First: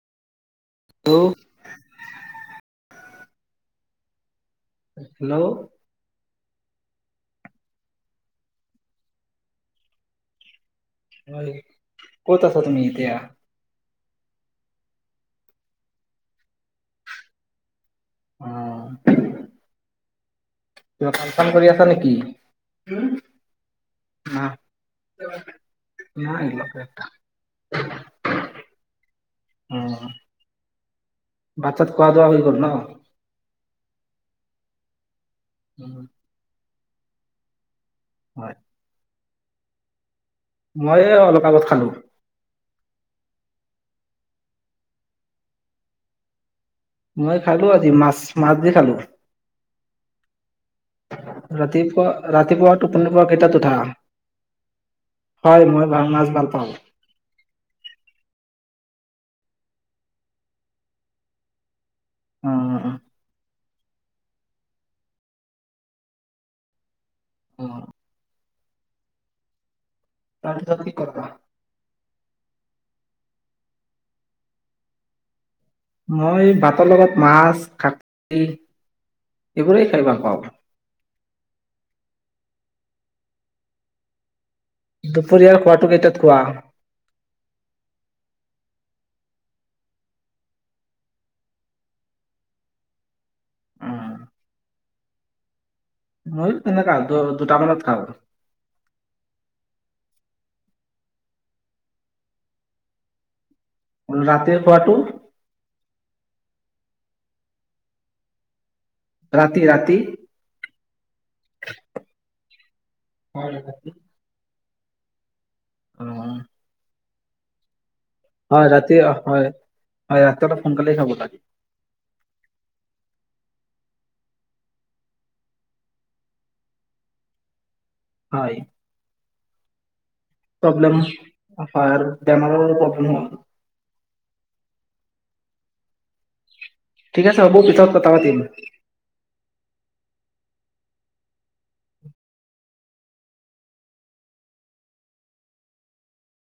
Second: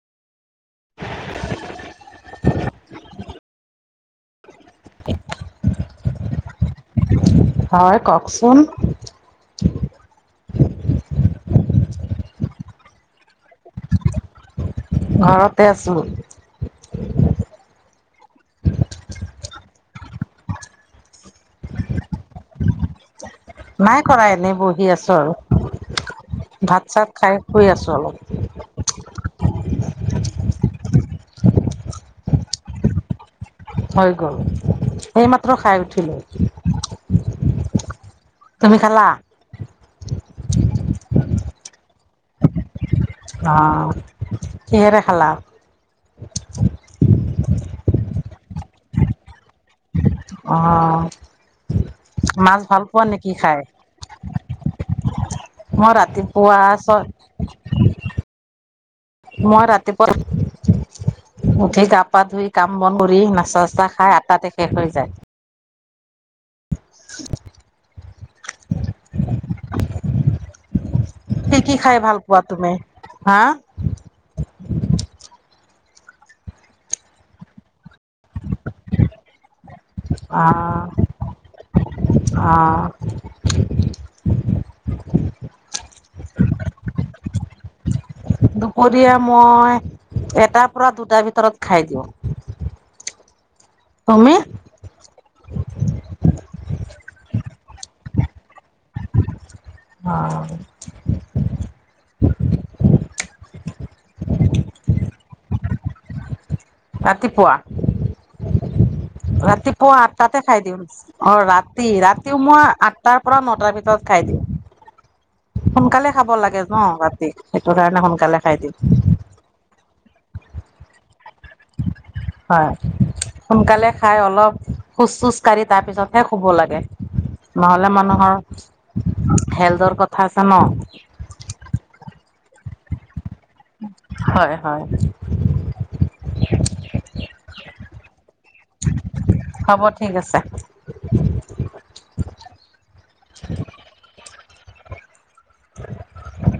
Hello. হে hello. হয়, ককচোন। হয়, ক'ত আছা তুমি এতিয়া? ঘৰতে আছো। অহ। কিবা [unintelligible] চাম কৰি আছা নেকি? নাই কৰা না এনেই বহি আছোঁ আৰু, নাই ভাত চাত খাই শুই আছো অলপ। উম, বাত-চাত খোৱা-বোৱা হৈ গ'ল ন? হৈ গ'ল। এই মাত্ৰ খাই উঠিলো। হয় [inaudible] তুমি খালা? মই অলপ আগত খালো। অ' কিহেৰে খালা? মই খালো আজি মাছ, মাছ দি খালো। অ' ৰাতিপুৱা মাছ ৰাতিপুৱা ভাল পোৱা টোপনিৰ পৰা নেকি কেইটাত খাই? উঠা হয় মই মই ভাল মাছ ভাল ৰাতিপুৱা পাওঁ ছয় মই ৰাতিপুৱা উঠি গাপ পা অ ধুই কাম বন কৰি নাচা চাহ খাই আটাতে শেষ হৈ যায়। [inaudible] অ'। তাৰপিছত কেতিয়াবা কোৱা তুমি, হাঁ? মই বাত লগত মাছ কাট-টি এইবোৰেই খাই ভাল পাওঁ। আ। দুপৰীয়াৰ খোৱাটো কেইটাত খোৱা? দুপৰীয়া মই, এটা পৰা দুটা ভিতৰত খাই দিওঁ। কমে। ময়ো তেনেকা দু-দুটা মানত খাওঁ। অ'। ৰাতিৰ খোৱাটো? ৰাতিপুৱা ৰাতি ৰাতি ৰাতিপুৱা আঠটাতে খাই দিওঁ। অ', ৰাতি, ৰাতিও মই আঠটাৰ পৰা হয় নটাৰ ৰাতি ভিতৰত খাই দিওঁ। সোনকালে খাব লাগে ন ভাত। সেইটোকাৰণে হয়, ৰাতি হয়। হয়, ৰাতি অলপ সোনকালে খাব লাগে। হয়, সোনকালে খাই অলপ খোজ চোজ কাঢ়ি তাৰপিচত হে, শুব লাগে ন'হল লে মানুহৰ হয় [unintelligible] প্ৰব্লেম হয়, বেমাৰৰ প্ৰব্ল [unintelligible] হয়, হয়। ঠিক আছে হ'ব, পিছত কথা পাতিম। হ'ব ঠিক [unintelligible] [unintelligible]